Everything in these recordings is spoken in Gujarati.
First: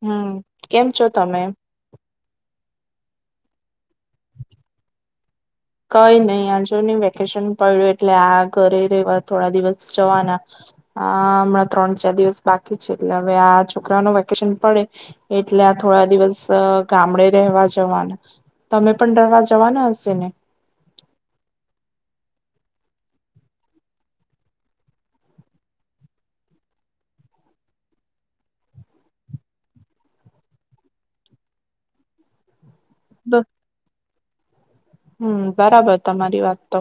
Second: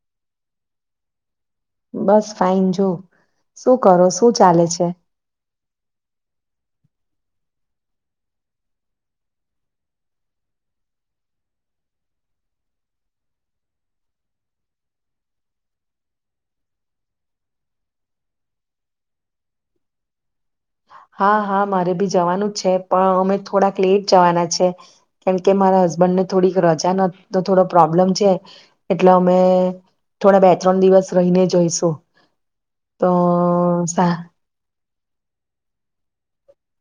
હમ્મ, કેમ છો તમે? બસ ફાઇન જો, શું કરો, શું ચાલે છે? કઈ નહી આ જો ની વેકેશન પડ્યું એટલે આ ઘરે રવા થોડા દિવસ જવાના અ હમણાં ત્રણ ચાર દિવસ બાકી છે એટલે હવે આ છોકરા નુ વેકેશન પડે એટલે આ થોડા દિવસ ગામડે રેવા જવાના. તમે પણ રહેવા જવાના હશે ને? હા હા મારે ભી જવાનું જ છે. પણ અમે થોડાક લેટ જવાના છે. કેમકે મારા હસબન્ડ ને થોડીક રજા ન તો થોડો પ્રોબ્લેમ છે એટલે અમે થોડા બે ત્રણ દિવસ રહીને જઈશું. તો સા હમ્મ, બરાબર તમારી વાત તો.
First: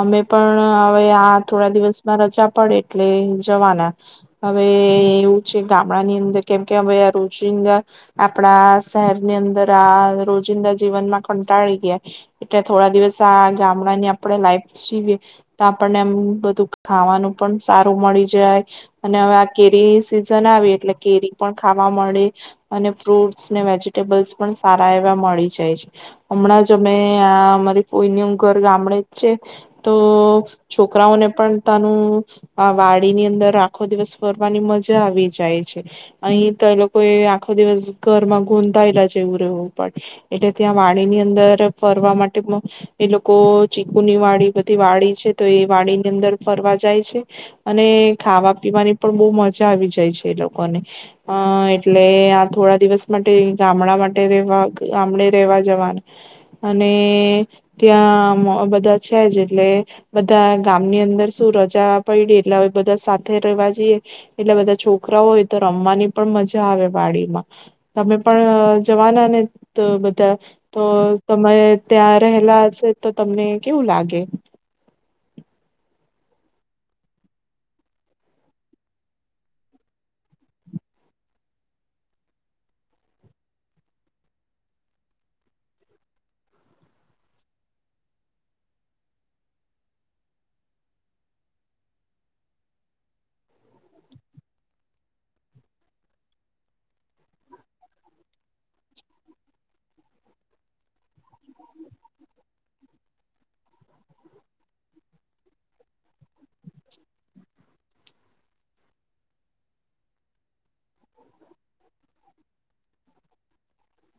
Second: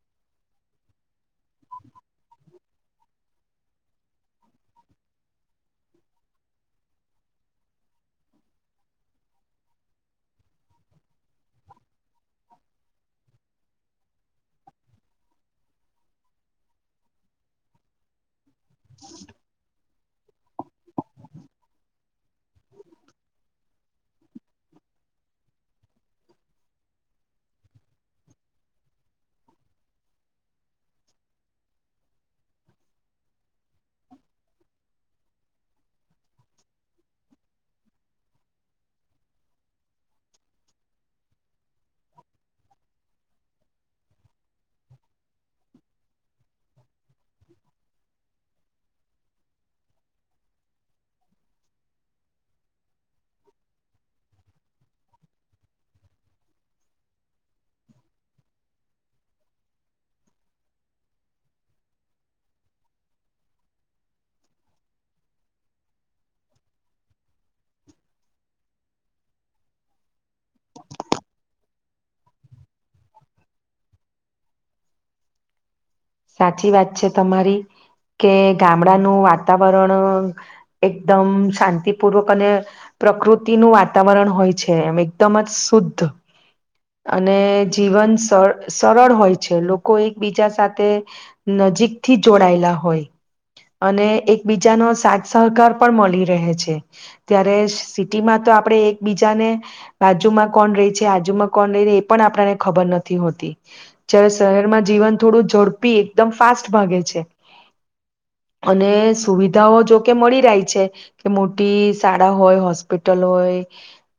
અમે પણ હવે આ થોડા દિવસમાં રજા પડે એટલે જવાના. હવે એવું છે ગામડા ની અંદર કેમ કે હવે આ રોજિંદા આપડા શહેરની અંદર આ રોજિંદા જીવનમાં કંટાળી ગયા એટલે થોડા દિવસ આ ગામડાની આપણે લાઈફ જીવીએ. તો આપણને એમ બધું ખાવાનું પણ સારું મળી જાય અને હવે આ કેરી સિઝન આવે એટલે કેરી પણ ખાવા મળે અને ફ્રૂટસ ને વેજીિટેબલ્સ પણ સારા એવા મળી જાય છે. હમણાં જ અમે અમારી કોઈનેમ ઘર ગામડે જ છે તો છોકરાઓને પણ તાનું વાડીની અંદર આખો દિવસ ફરવાની મજા આવી જાય છે. અહી તો એ લોકો એ આખો દિવસ ઘરમાં ગૂંધાયેલા જેવું રહેવું પણ એટલે ત્યાં વાડી ની અંદર ફરવા માટે એ લોકો ચીકુની વાડી બધી વાડી છે. તો એ વાડીની અંદર ફરવા જાય છે અને ખાવા પીવાની પણ બહુ મજા આવી જાય છે એ લોકોને. અ એટલે આ થોડા દિવસ માટે ગામડા માટેવા ગામડે રેવા જવાના. અને ત્યાં બધા છે જ એટલે, બધા ગામની અંદર શું રજા પડી એટલે હવે બધા સાથે રવા જઈએ, એટલે બધા છોકરાઓ હોય તો રમવાની પણ મજા આવે વાડીમાં, તમે પણ જવાના ને બધા, તો તમે ત્યાં રહેલા હશે તો તમને કેવું લાગે? સાચી વાત છે તમારી, કે ગામડાનું વાતાવરણ, એકદમ શાંતિપૂર્વક અને, પ્રકૃતિનું વાતાવરણ હોય છે, એમ એકદમ જ શુદ્ધ, અને જીવન સરળ હોય છે લોકો એકબીજા સાથે નજીકથી જોડાયેલા હોય અને એકબીજાનો સાથ સહકાર પણ મળી રહે છે, ત્યારે સિટીમાં તો આપડણે એકબીજાને, બાજુમાં કોણ રહી છે આજુમાં કોણ રહી એ પણ આપણને ખબર નથી હોતી, જય્યારે શહેરમાં જીવન થોડુંડ પી એકદમ ફાસ્ટ ભાગે છે. અને સુવિધાઓ જોકે મળી રહી છે, કે મોટી શાળા હોય હોસ્પિટલ હોય,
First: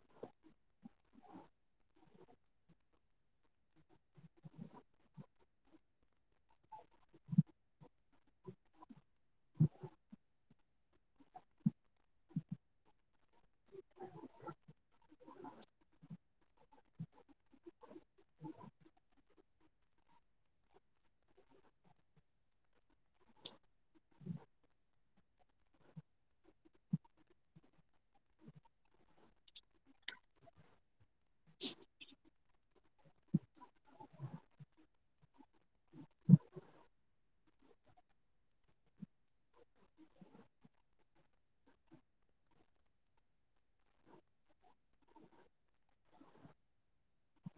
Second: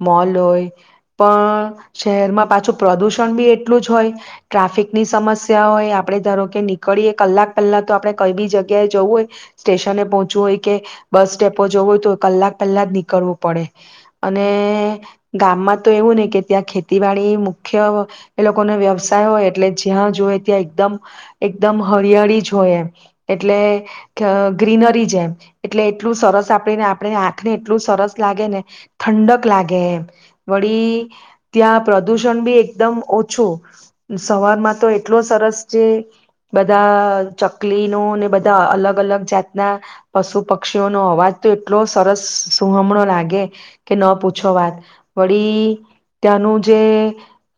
મોલ હોય, પણ શહેરમાં પાછું પ્રદુષણ બી એટલું જ હોય, ટ્રાફિકની સમસ્યા હોય આપડ ધારો કે નીકળીએ કલાક પહેલા તો આપણે કઈ બી જગ્યાએ જવું હોય, સ્ટેશને પોહોંચવું હોય કે બસ સ્ટેપો જવું હોય તો કલાક પહેલા જ નીકળવું પડે, અને ગામમાં તો એવું ને કે ત્યાં ખેતીવાડી મુખ્ય, એ લોકોનો વ્યવસાય હોય એટલે જ્યાં જોય ત્યાં એકદમ એકદમ હરિયાળી જ હોય, એમ એટલે ગ્રીનરી જ એમ એટલે એટલું સરસ આપણેને આપણે આંખને એટલું સરસ લાગે ને, ઠંડક લાગે એમ, વળી ત્યાં પ્રદુષણ બી એકદમ ઓછું, સવારમાં તો એટલો સરસ છે બધા ચકલી ન ને બધા અલગ અલગ જાતના, પશુ પક્ષીઓનો અવાજ તો એટલો સરસ સુહમણો લાગે, કે ન પૂછો વાત વળી ત્યાંનું જે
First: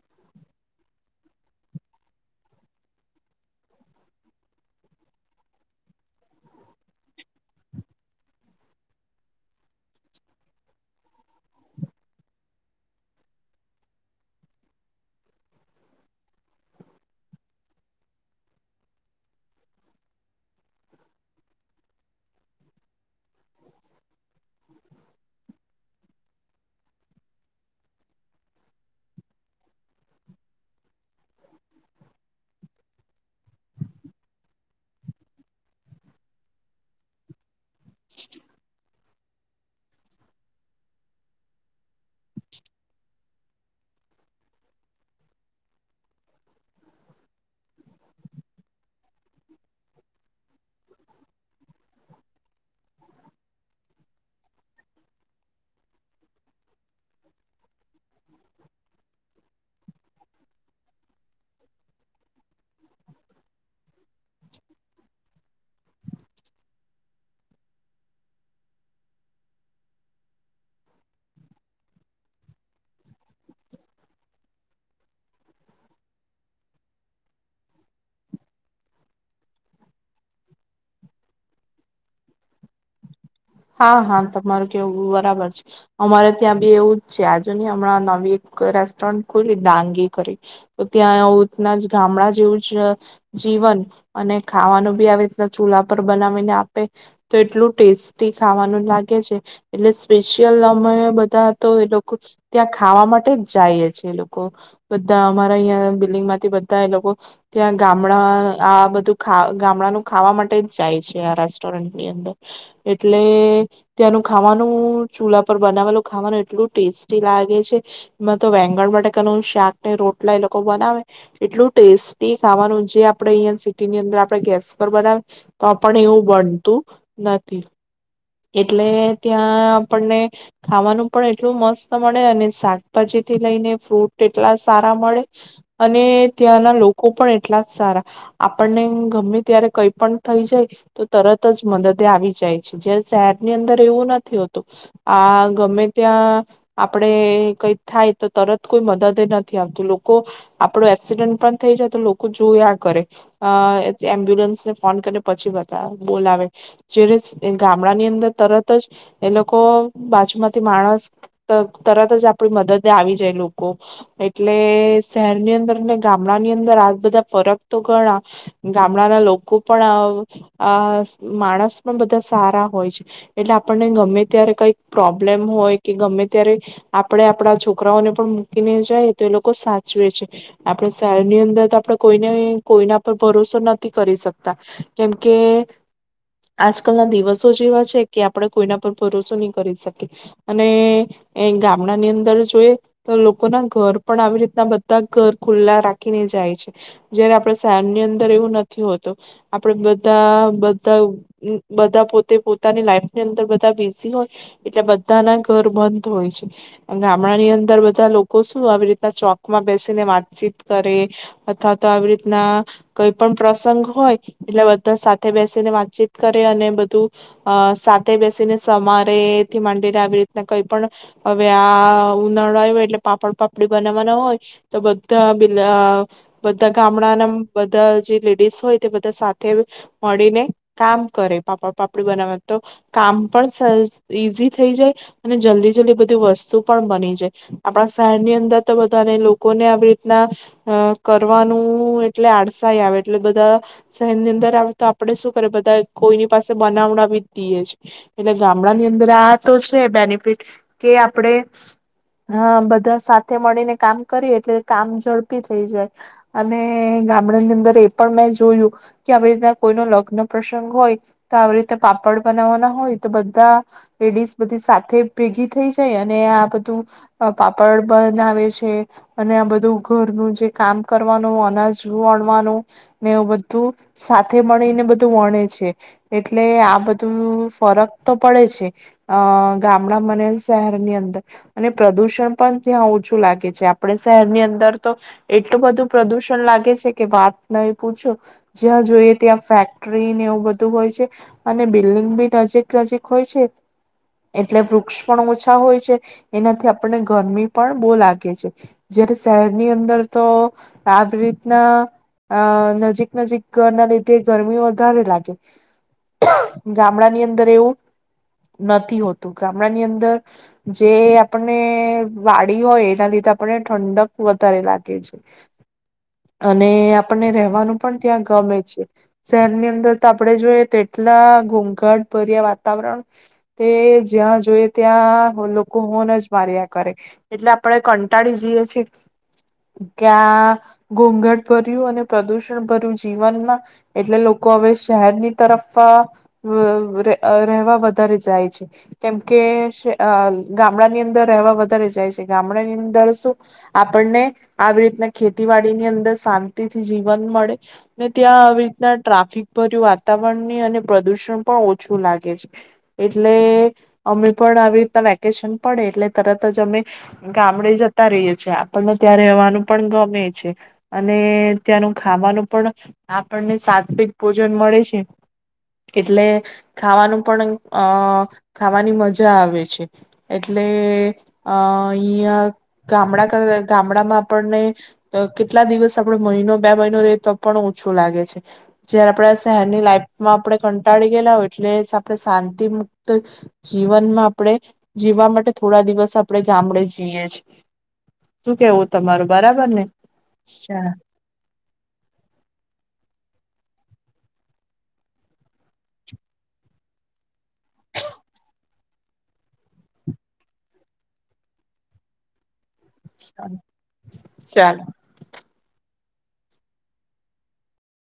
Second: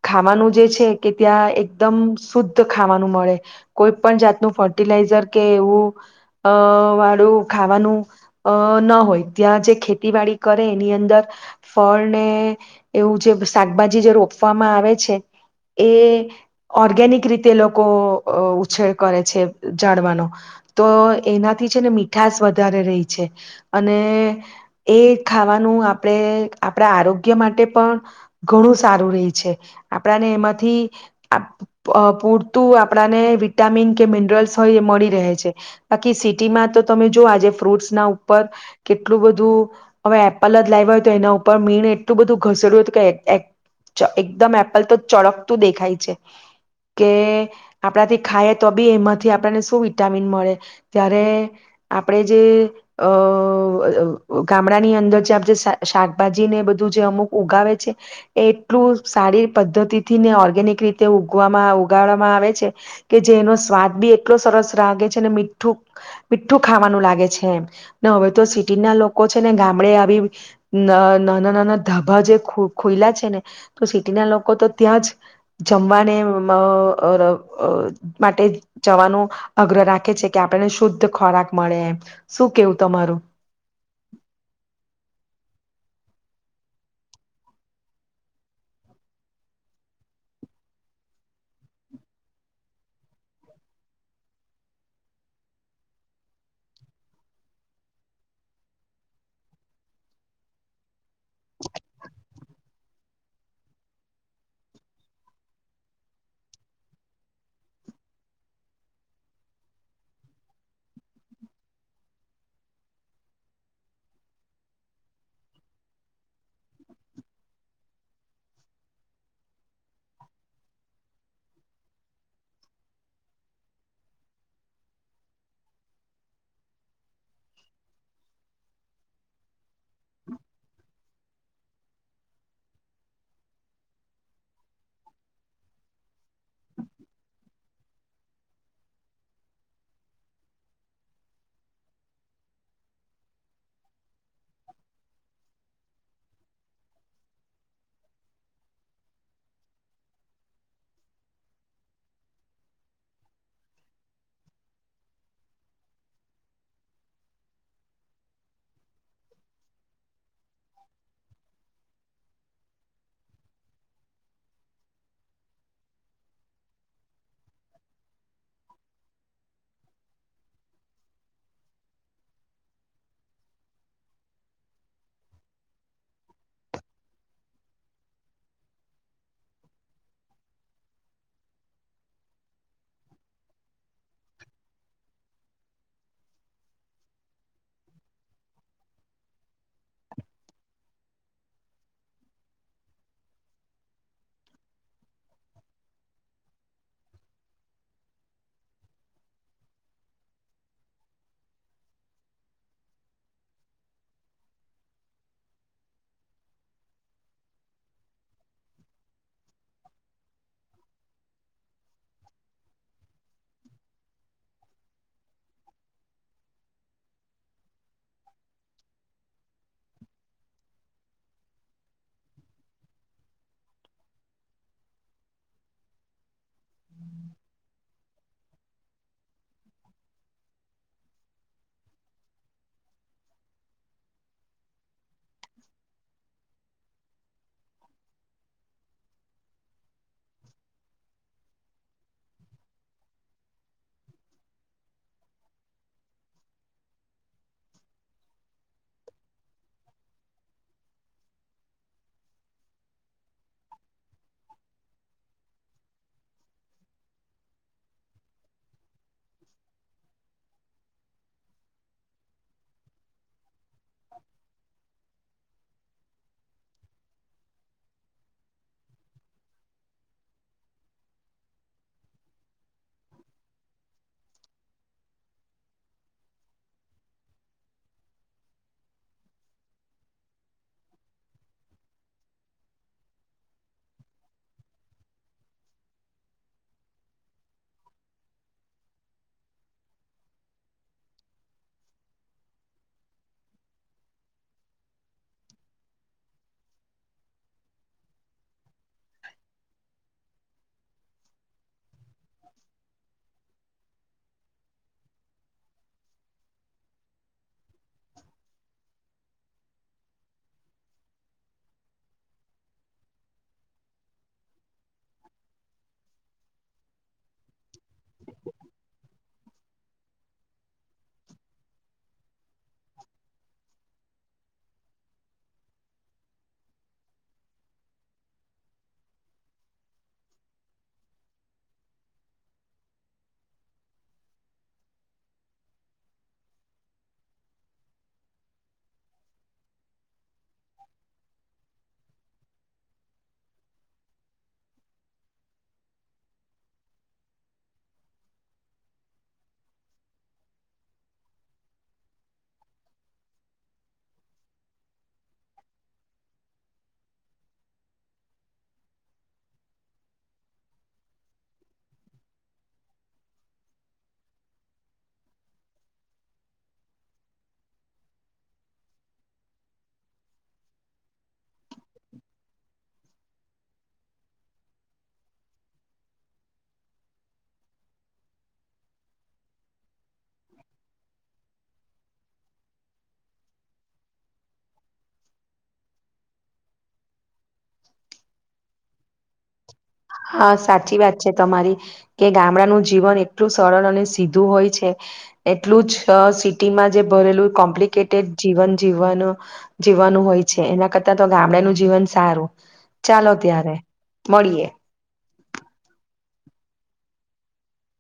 ખાવાનું જે છે કે ત્યાં એકદમ શુદ્ધ ખાવાનું મળે. કોઈ પણ જાતનું ફર્ટિલાઈઝર કે એવું, અ વાળું ખાવાનું અ ન હોય, ત્યાં જે ખેતીવાડી કરે એની અંદર ફળ ને એવું જે શાકભાજી જે રોપવામાં આવે છે, એ ઓર્ગેનિક રીતે લોકો ઉછ કરે છે, જાળવાનો તો એનાથી છે ને મીઠાસ વધારે રહી છે, અને એ ખાવાનું આપણે આપણા આરોગ્ય માટે પણ, ઘણું સારું રે છે, આપણાને એમાંથી પૂરતું આપણાને વિટામિન કે મિનરલ્સ હોય એ મળી રહે છે, બાકી સિટીમાં તો તમે જોઓ આજે ફ્રૂટ્સ ના ઉપર, કેટલું બધું હવે એપલ જ લાવ્યા હોય તો એના ઉપર મીણ એટલું બધું ઘસેડ્યુંયું કે એકદમ એપલ તો ચળકતું દેખાય છે, કે આપણાથી ખએ તો બી એમાંથી આપણને શું વિટામિન મળે, ત્યારે આપણે જે અ ગામડા ની અંદર જે આપ શાકભાજી ને બધું જે અમુક ઉગાવે છે, એ એટલું સારી પદ્ધતિ થી ને ઓર્ગેનિક રીતે ઉગવામાં ઉગાડવામાં આવે છે. કે જે એનો સ્વાદ બી એટલો સરસ રાાગે છે ને મીઠું, મીઠું ખાવાનું લાગે છે એમ, ને હવે તો સિટીના લોકો છે ને ગામડે આવી, નાના નાના ધબા જે ખોયલા છે, ને તો સિટીના લોકો તો ત્યાં જ જમવાને માટે જવાનું, અગ્ર રાખે છે કે આપણને શુદ્ધ ખોરાક મળે એમ, શું કેવું તમારું. હા હા તમારું કેવું બરાબર છે, અમારે ત્યાં બી એવું જ છે આજુ નહી હમણાં નવી એક રેસ્ટોરન્ટ ખુલી ડાંગી કરી, તો ત્યાં એ રીતના જ ગામડા જેવું જ જીવન, અને ખાવાનું બી આવી રીતના ચૂલા પર બનાવીને આપે, તો એટલું ટેસ્ટ ખાવાનું લાગે છે, એટલે સ્પેશિયલ અમે બધા તો એ લોકો, ત્યાં ખાવા માટે જ જાયએ છે એ લોકો, બધા અમારા અહં બિલ્ડંગ માંથી બધા એ લોકો, ત્યાં ગામડા આ બધું ગામડાનું ખાવા માટે જ જાય છે આ રેસ્ટોરન્ટની અંદર. એટલે ત્યાંનું ખાવાનું ચૂલા પર બનાવેલું ખાવાનું એટલું ટેસ્ટી લાગે છે, એમાં તો વેંગણ માટેનું શાક ને રોટલા એ લોકો બનાવે, એટલું ટેસ્ટી ખાવાનું જે આપણે અહં સિટીની અંદર આપણે ગેસ પર બનાવે, તો પણ એવું બનતું નથી. એટલે ત્યાં આપણને, ખાવાનું પણ એટલું મસ્ત મળે અને શાકભાજીથી લઈને ફ્રૂટ એટલા સારા મળે, અને ત્યાંના લોકો પણ એટલા સારા, આપણને ગમે ત્યારે કઈ પણ થઈ જાય તો તરત જ મદદે આવી જાય છે, જ શહેરની અંદર એવું નથી હોતું, આ ગમે ત્યાં આપડે કઈ થાય તો તરત કોઈ મદદ નથી આવતું લોકો, આપડો એક્સિડન્ટ પણ થઈ જાય તો લોકો જોયા કરે, એમ્બ્યુલન્સને ફોન કરીને પછી બ બોલાવે, જ ગની અંદર તરત જ, એ લોકો બાજુમાંથી માણસ તરત જ આપડી મદદે આવી જાય લોકો, એટલે શહેરની અંદર ને ગામડા ની અંદર આ બધા ફરક તો ગણા, ગામડાના લોકો પણ માણસ પણ બધા સારા. હોય છે, એટલે આપણને ગમે ત્યારે કઈક પ્રોબ્લેમ હોય કે ગમે ત્યારે, આપણે આપડા છોકરાઓને પણ મૂકીને જાય તો એ લોકો સાચવે છે, આપણે શહેરની અંદર આપણે કોઈને કોઈના પર ભરોસો નથી કરી શકતા, કેમકે આજ કલ ના દિવસ આપણે કોઈના પર ભરોસો નહી કરી શકીએ, અને ગામડાની અંદર જોઈએ તો લોકોના ઘર પણ આવી રીતના બધા ઘર ખુલ્લા રાખીને જાય છે, જયારે આપડ શહેરની અંદર એવું નથી, હોતું આપડ બધાધ બધા પોતાની લાઈફની અંદર બધા બીઝી હોય, એટલે બધાના ઘર બંધ હોય છે, ગામડા ની અંદર બધા લોકો શું આવી રીતના ચોકમાં બેસીને વાતચીત કરે, અથવા તો આવી રીતના, કઈ પણ પ્રસંગ હોય એટલે બધા સાથે બેસીને વાતચીત કરે અને બધું અ સાથે બેસીને સમારેથી માંડીને આવી રીતના કઈ પણ, હવે આ ઉનાળો આવ હોય એટલે પાપડ પાપડી બનાવવાના હોય, તો બધા બધા ગામડા ના બધા જે લે હોય બધા સાથે, મળીને કામ કરે, પાપા પાપડી બનાવા તો, કામ પણ ઈઝી થઈ જાય, અને જલ્દી જલ્દી બધી વસ્તુ પણ બની જાય, આપણા શહેરની અંદર તો બધાને લોકોને આવી રીતના, અ કરવાનું એટલે આડસાાઈ આવે એટલે બધા, શહેરની અંદર આવે તો આપણેે શું કરે બધા કોઈની પાસે બનાવડવી દએ છે, એટલે ગામડાની અંદર આ તો છે બેનિફિટ કે આપણેે, બધા સાથે મળીને કામ કરીએ એટલે કામ ઝડપી થઈ જાય, અને ગામડાની અંદર એ પણ મેં જોયું, કે આવી રીતના કોઈ ન લગ્ન પ્રસંગ હોય તો આવી રીતે પાપડ બનાવવાના હોય તો બધા લેડીસ બધી સાથે ભેગી થઈ જાય અને આ બધું, પાપડ બનાવે છે અને આ બધું ઘરનું જે કામ કરવાનું અનાજ વણવાનું, ને બધું સાથે મળીને બધું વણે છે. એટલે આ બધું ફરક તો પડે છે, અ ગામડા મને શહેરની અંદર, અને પ્રદુષણ પણ ત્યાં ઓછું લાગે છે આપણે શહેરની અંદર તો, એટલું બધું પ્રદુષણ લાગે છે કે વાત નહી પૂછો, જ્યાં જોઈએ ત્યાં ફેક્ટરીને એવું બધું હોય છે. અને બિલ્ડિંગ બી નજીક નજીક હોય છે, એટલે વૃક્ષ પણ ઓછા હોય છે, એનાથી આપણને ગરમી પણ બહુ લાગે છે, જયારે શહેરની અંદર તો, આવી રીતના અ નજીક નજીક ના લીધે ગરમી વધારે લાગે. ગામડાની અંદર એવું નથી હોતું ગામડાની અંદર, જે આપણને વાડી હોય એના લીધે આપને ઠંડક વધારે લાગે છે, અને આપણને રહેવાનું પણ ત્યાં ગમે છે, શહેરની અંદર તો આપણે જોઈએ લા ઘોઘાટ ભર્યા વાતાવરણ, તે જ્યાં જોઈ ત્યાં લોકો હોન જ માર્યા કરે, એટલે આપણે કંટાળી જઈએ છીએ, ત્યાં ઘોઘાટ ભર્યું અને પ્રદુષણ ભર્યું જીવનમાં એટલે લોકો હવે શહેરની તરફ રહેવા વધારે જાય છે, કેમ કે ગામડાની અંદર રહેવા વધારે જાય છે, ગામડાની અંદર શું, આપણને આવી રીતના ખેતીવાડીની અંદર શાંતિથી જીવન મળે ને ત્યાં આવી રીતના ટ્રાફિક ભર્યું વાતાવરણ દૂષણ પણ ઓછું લાગે છે, એટલે અમે પણ આવી રીતના વેકેશન પડે એટલે તરત જ અમે, ગામડે જતા રહીએ છ છેએ આપણને ત્યાં રહેવાનું પણ ગમે છે, અને ત્યાંનું ખાવાનું પણ, આપણને સાત્વિક ભોજન મળે છે. એટલે, ખાવાનું પણ અ ખાવાની મજા આવે છે, એટલે અ અહયા ગામડા ગામડામાં આપણને, કેટલા દિવસ આપડ મહિનો બે મહિનો રે તો પણ ઓછો લાગે છે, જયારે આપણા શહેરની લાઈફ માં આપણે કંટાળી ગયેલા હોય એટલે આપણે શાંતિ મુક્ત, જીવનમાં આપણે જીવવા માટે થોડા દિવસ આપણે ગામડે જઈએ છે, શું કેવું તમારું બરાબર. ને? હા ચાલ સાચી વાત છે તમારી, કે ગામડાનું જીવન એટલું સરળ અને સીધું હોય છે એટલું જ સિટીમાં જે ભરેલું કોમ્પ્લિકેટેડ જીવન જીવન, જીવન હોય છે એના કરતાં તો ગામડાનું જીવન સારું. ચાલો ચાલ. ત્યારે, મળીએ. ચાલો.